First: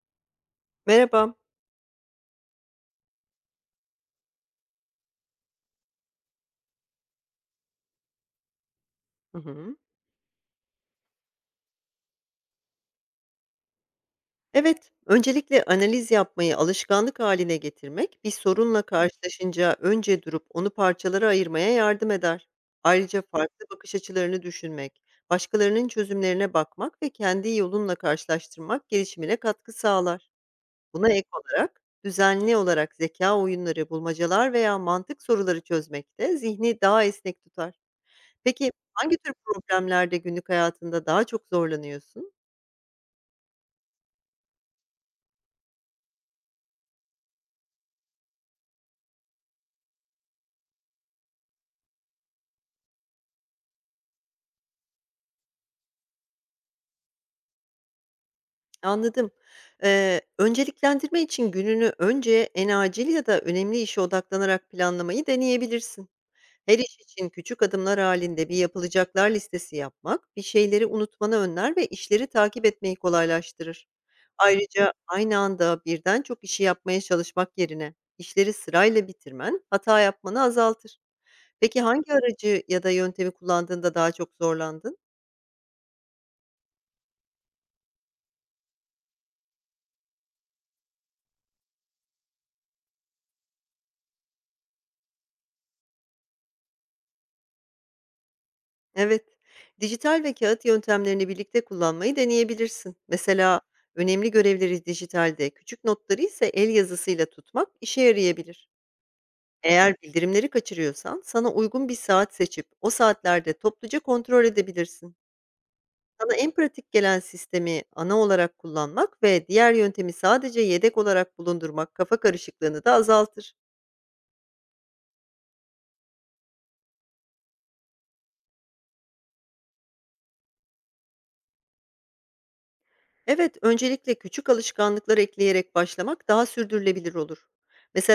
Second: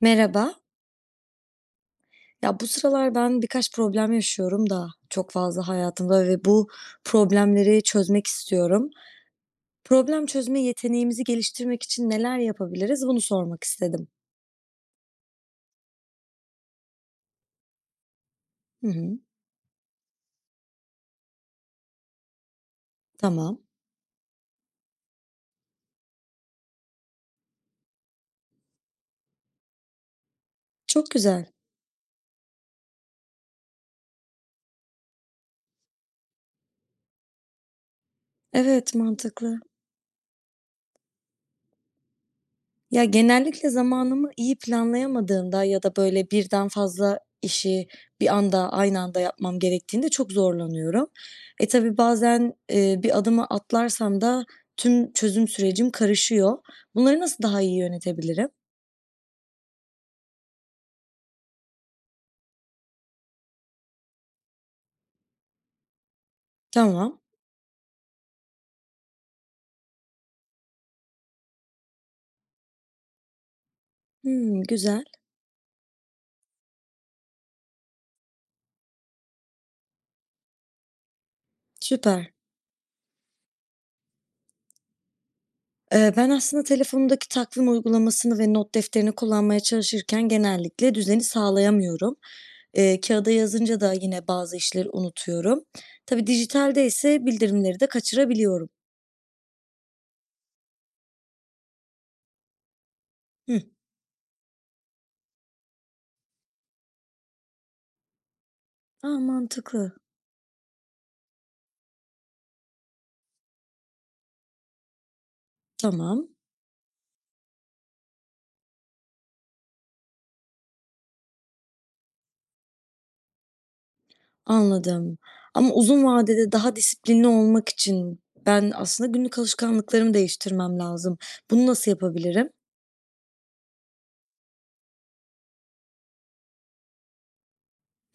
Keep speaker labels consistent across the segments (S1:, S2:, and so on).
S1: Merhaba.
S2: Merhaba.
S1: Ya bu sıralar ben birkaç problem yaşıyorum da çok fazla hayatımda ve bu problemleri çözmek istiyorum.
S2: Hı hı.
S1: Problem çözme yeteneğimizi geliştirmek için neler yapabiliriz? Bunu sormak istedim.
S2: Evet, öncelikle analiz yapmayı alışkanlık haline getirmek, bir sorunla
S1: Hı hı.
S2: karşılaşınca önce durup onu parçalara ayırmaya yardım eder. Ayrıca
S1: Tamam.
S2: farklı bakış açılarını düşünmek, başkalarının çözümlerine bakmak ve kendi yolunla karşılaştırmak gelişimine katkı sağlar. Buna
S1: Çok
S2: ek
S1: güzel.
S2: olarak düzenli olarak zeka oyunları, bulmacalar veya mantık soruları çözmek de zihni daha esnek tutar. Peki
S1: Evet,
S2: hangi tür
S1: mantıklı.
S2: problemlerde günlük hayatında daha çok zorlanıyorsun?
S1: Ya, genellikle zamanımı iyi planlayamadığımda ya da, böyle, birden fazla işi aynı anda yapmam gerektiğinde çok zorlanıyorum. Tabii bazen, bir adımı atlarsam da tüm çözüm sürecim karışıyor. Bunları nasıl daha iyi yönetebilirim?
S2: Anladım. Önceliklendirme için gününü önce en acil ya da önemli işe odaklanarak planlamayı deneyebilirsin. Her iş
S1: Tamam.
S2: için küçük adımlar halinde bir yapılacaklar listesi yapmak, bir şeyleri unutmanı önler ve işleri takip etmeyi kolaylaştırır.
S1: Hımm,
S2: Ayrıca
S1: güzel,
S2: aynı anda birden çok işi yapmaya çalışmak yerine işleri sırayla bitirmen hata yapmanı azaltır. Peki hangi
S1: süper.
S2: aracı ya da yöntemi kullandığında daha çok zorlandın?
S1: Ben aslında telefonumdaki takvim uygulamasını ve not defterini kullanmaya çalışırken genellikle düzeni sağlayamıyorum. Kâğıda yazınca da yine bazı işleri unutuyorum. Tabii dijitalde ise bildirimleri de kaçırabiliyorum.
S2: Evet. Dijital ve kağıt yöntemlerini birlikte kullanmayı deneyebilirsin.
S1: Hıh.
S2: Mesela önemli görevleri dijitalde, küçük notları ise el yazısıyla tutmak işe yarayabilir.
S1: A, mantıklı.
S2: Eğer bildirimleri kaçırıyorsan sana uygun bir saat seçip o saatlerde topluca kontrol edebilirsin.
S1: Tamam,
S2: Sana en pratik gelen sistemi ana olarak kullanmak ve diğer yöntemi sadece yedek olarak bulundurmak kafa karışıklığını da azaltır.
S1: anladım. Ama uzun vadede daha disiplinli olmak için ben aslında günlük alışkanlıklarımı değiştirmem lazım. Bunu nasıl yapabilirim?
S2: Evet, öncelikle küçük alışkanlıklar ekleyerek başlamak daha sürdürülebilir olur.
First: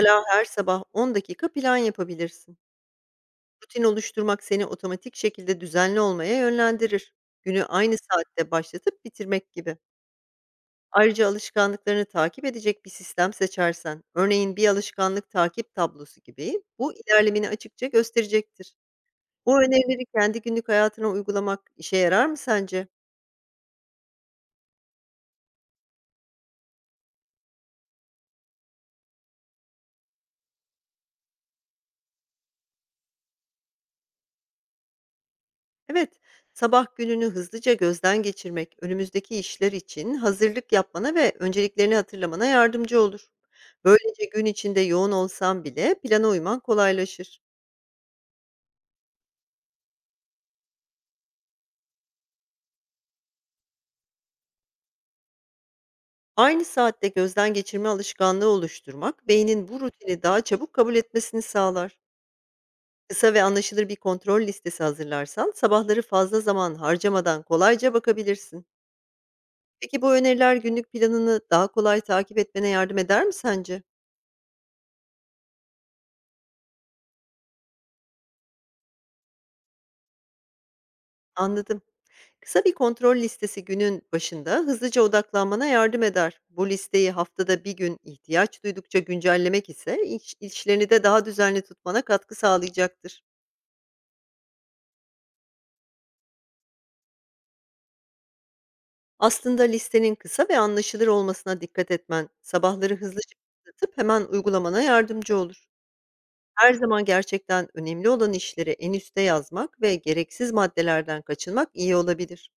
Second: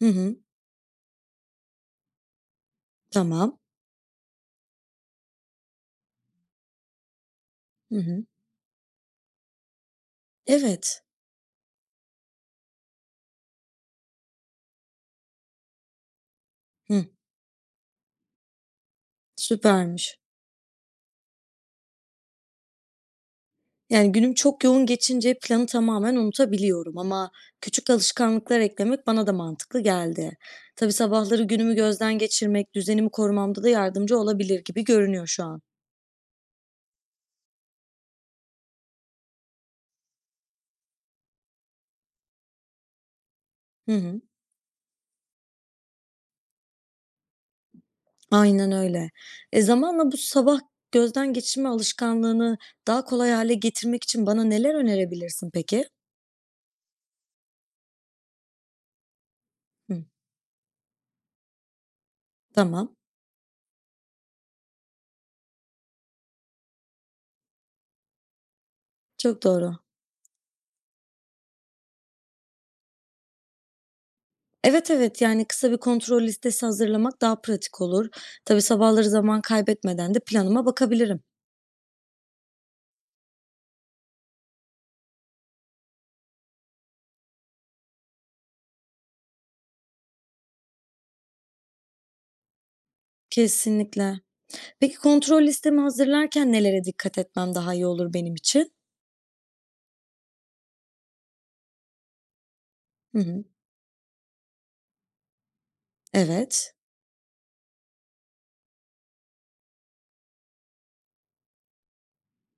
S1: Hı hı.
S2: her sabah 10 dakika plan yapabilirsin.
S1: Tamam.
S2: Rutin oluşturmak seni otomatik şekilde düzenli olmaya yönlendirir. Günü aynı
S1: Hı hı.
S2: saatte başlatıp bitirmek gibi.
S1: Evet.
S2: Ayrıca alışkanlıklarını takip edecek bir sistem seçersen, örneğin bir alışkanlık takip tablosu gibi, bu
S1: Hıh.
S2: ilerlemeni açıkça gösterecektir. Bu önerileri
S1: Süpermiş.
S2: kendi günlük hayatına uygulamak işe yarar mı sence?
S1: Yani, günüm çok yoğun geçince planı tamamen unutabiliyorum ama küçük alışkanlıklar eklemek bana da mantıklı geldi. Tabii sabahları günümü gözden geçirmek, düzenimi korumamda da yardımcı olabilir gibi görünüyor şu an.
S2: Evet, sabah gününü hızlıca gözden geçirmek önümüzdeki işler için hazırlık yapmana ve önceliklerini hatırlamana yardımcı olur.
S1: Hı hı.
S2: Böylece gün içinde yoğun olsan bile plana uyman kolaylaşır.
S1: Aynen öyle. Zamanla bu sabah gözden geçirme alışkanlığını daha kolay hale getirmek için bana neler önerebilirsin peki?
S2: Aynı saatte gözden geçirme alışkanlığı oluşturmak beynin bu
S1: Hı,
S2: rutini daha çabuk kabul etmesini sağlar.
S1: tamam.
S2: Kısa ve anlaşılır bir kontrol listesi hazırlarsan sabahları fazla zaman harcamadan kolayca bakabilirsin.
S1: Çok doğru.
S2: Peki bu öneriler günlük planını daha kolay takip etmene yardım eder mi sence?
S1: Evet, evet, yani, kısa bir kontrol listesi hazırlamak daha pratik olur. Tabii sabahları zaman kaybetmeden de planıma bakabilirim.
S2: Anladım. Kısa bir kontrol listesi günün başında hızlıca odaklanmana yardım eder. Bu listeyi haftada bir gün ihtiyaç duydukça güncellemek ise işlerini de daha düzenli tutmana katkı sağlayacaktır.
S1: Kesinlikle. Peki kontrol listemi hazırlarken nelere dikkat etmem daha iyi olur benim için?
S2: Aslında listenin kısa ve anlaşılır olmasına dikkat etmen, sabahları
S1: Hı
S2: hızlıca
S1: hı.
S2: başlatıp hemen uygulamana yardımcı olur.
S1: Evet,
S2: Her zaman gerçekten önemli olan işleri en üste yazmak ve gereksiz maddelerden kaçınmak iyi olabilir.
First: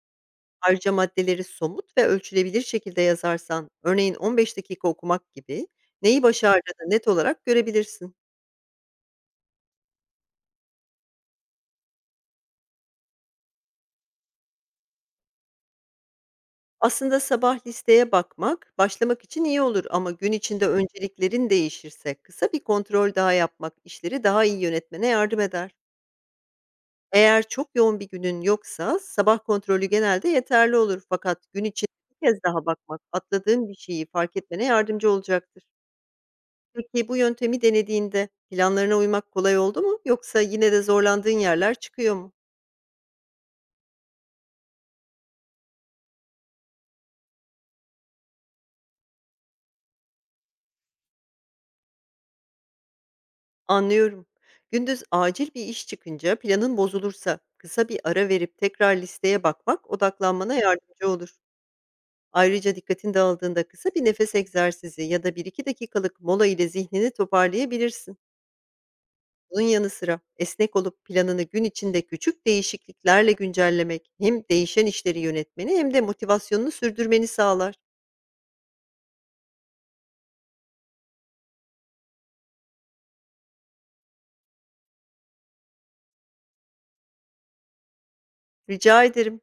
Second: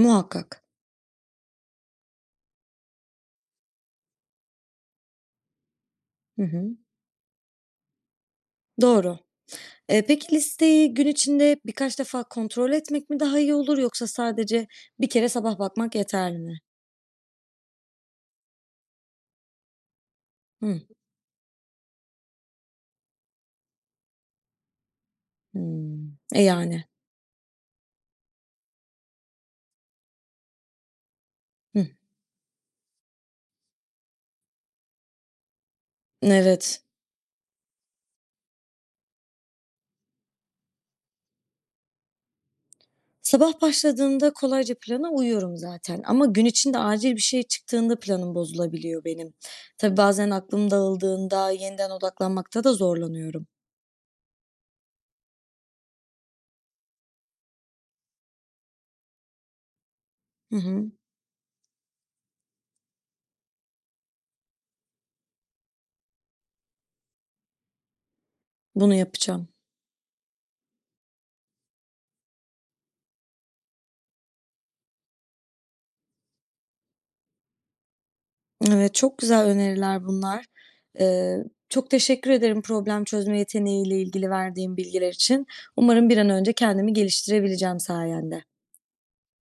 S1: muhakkak.
S2: Ayrıca maddeleri somut ve ölçülebilir şekilde yazarsan, örneğin 15 dakika okumak gibi, neyi
S1: Hı hı.
S2: başardığını net olarak görebilirsin.
S1: Doğru. Peki listeyi gün içinde birkaç defa kontrol etmek mi daha iyi olur yoksa sadece bir kere sabah bakmak yeterli mi?
S2: Aslında sabah listeye bakmak, başlamak için iyi olur ama gün içinde
S1: Hı.
S2: önceliklerin değişirse kısa bir kontrol daha yapmak işleri daha iyi yönetmene yardım eder.
S1: Hımm. E, yani.
S2: Eğer çok yoğun bir günün yoksa sabah kontrolü genelde yeterli olur fakat gün
S1: Hıh.
S2: içinde bir kez daha bakmak atladığın bir şeyi fark etmene yardımcı olacaktır.
S1: Evet.
S2: Peki bu yöntemi denediğinde planlarına uymak kolay oldu mu yoksa yine de zorlandığın yerler çıkıyor mu?
S1: Sabah başladığında kolayca plana uyuyorum zaten ama gün içinde acil bir şey çıktığında planım bozulabiliyor benim. Tabii bazen aklım dağıldığında yeniden odaklanmakta da zorlanıyorum.
S2: Anlıyorum. Gündüz acil bir iş çıkınca planın bozulursa kısa bir ara verip tekrar listeye bakmak odaklanmana
S1: Hı hı.
S2: yardımcı olur. Ayrıca dikkatin dağıldığında kısa bir nefes egzersizi ya da bir iki dakikalık mola ile zihnini toparlayabilirsin.
S1: Bunu yapacağım.
S2: Bunun yanı sıra esnek olup planını gün içinde küçük değişikliklerle güncellemek hem değişen işleri yönetmeni hem de motivasyonunu sürdürmeni sağlar.
S1: Evet, çok güzel öneriler bunlar. Çok teşekkür ederim problem çözme yeteneğiyle ilgili verdiğin bilgiler için. Umarım bir an önce kendimi geliştirebileceğim sayende.
S2: Rica ederim.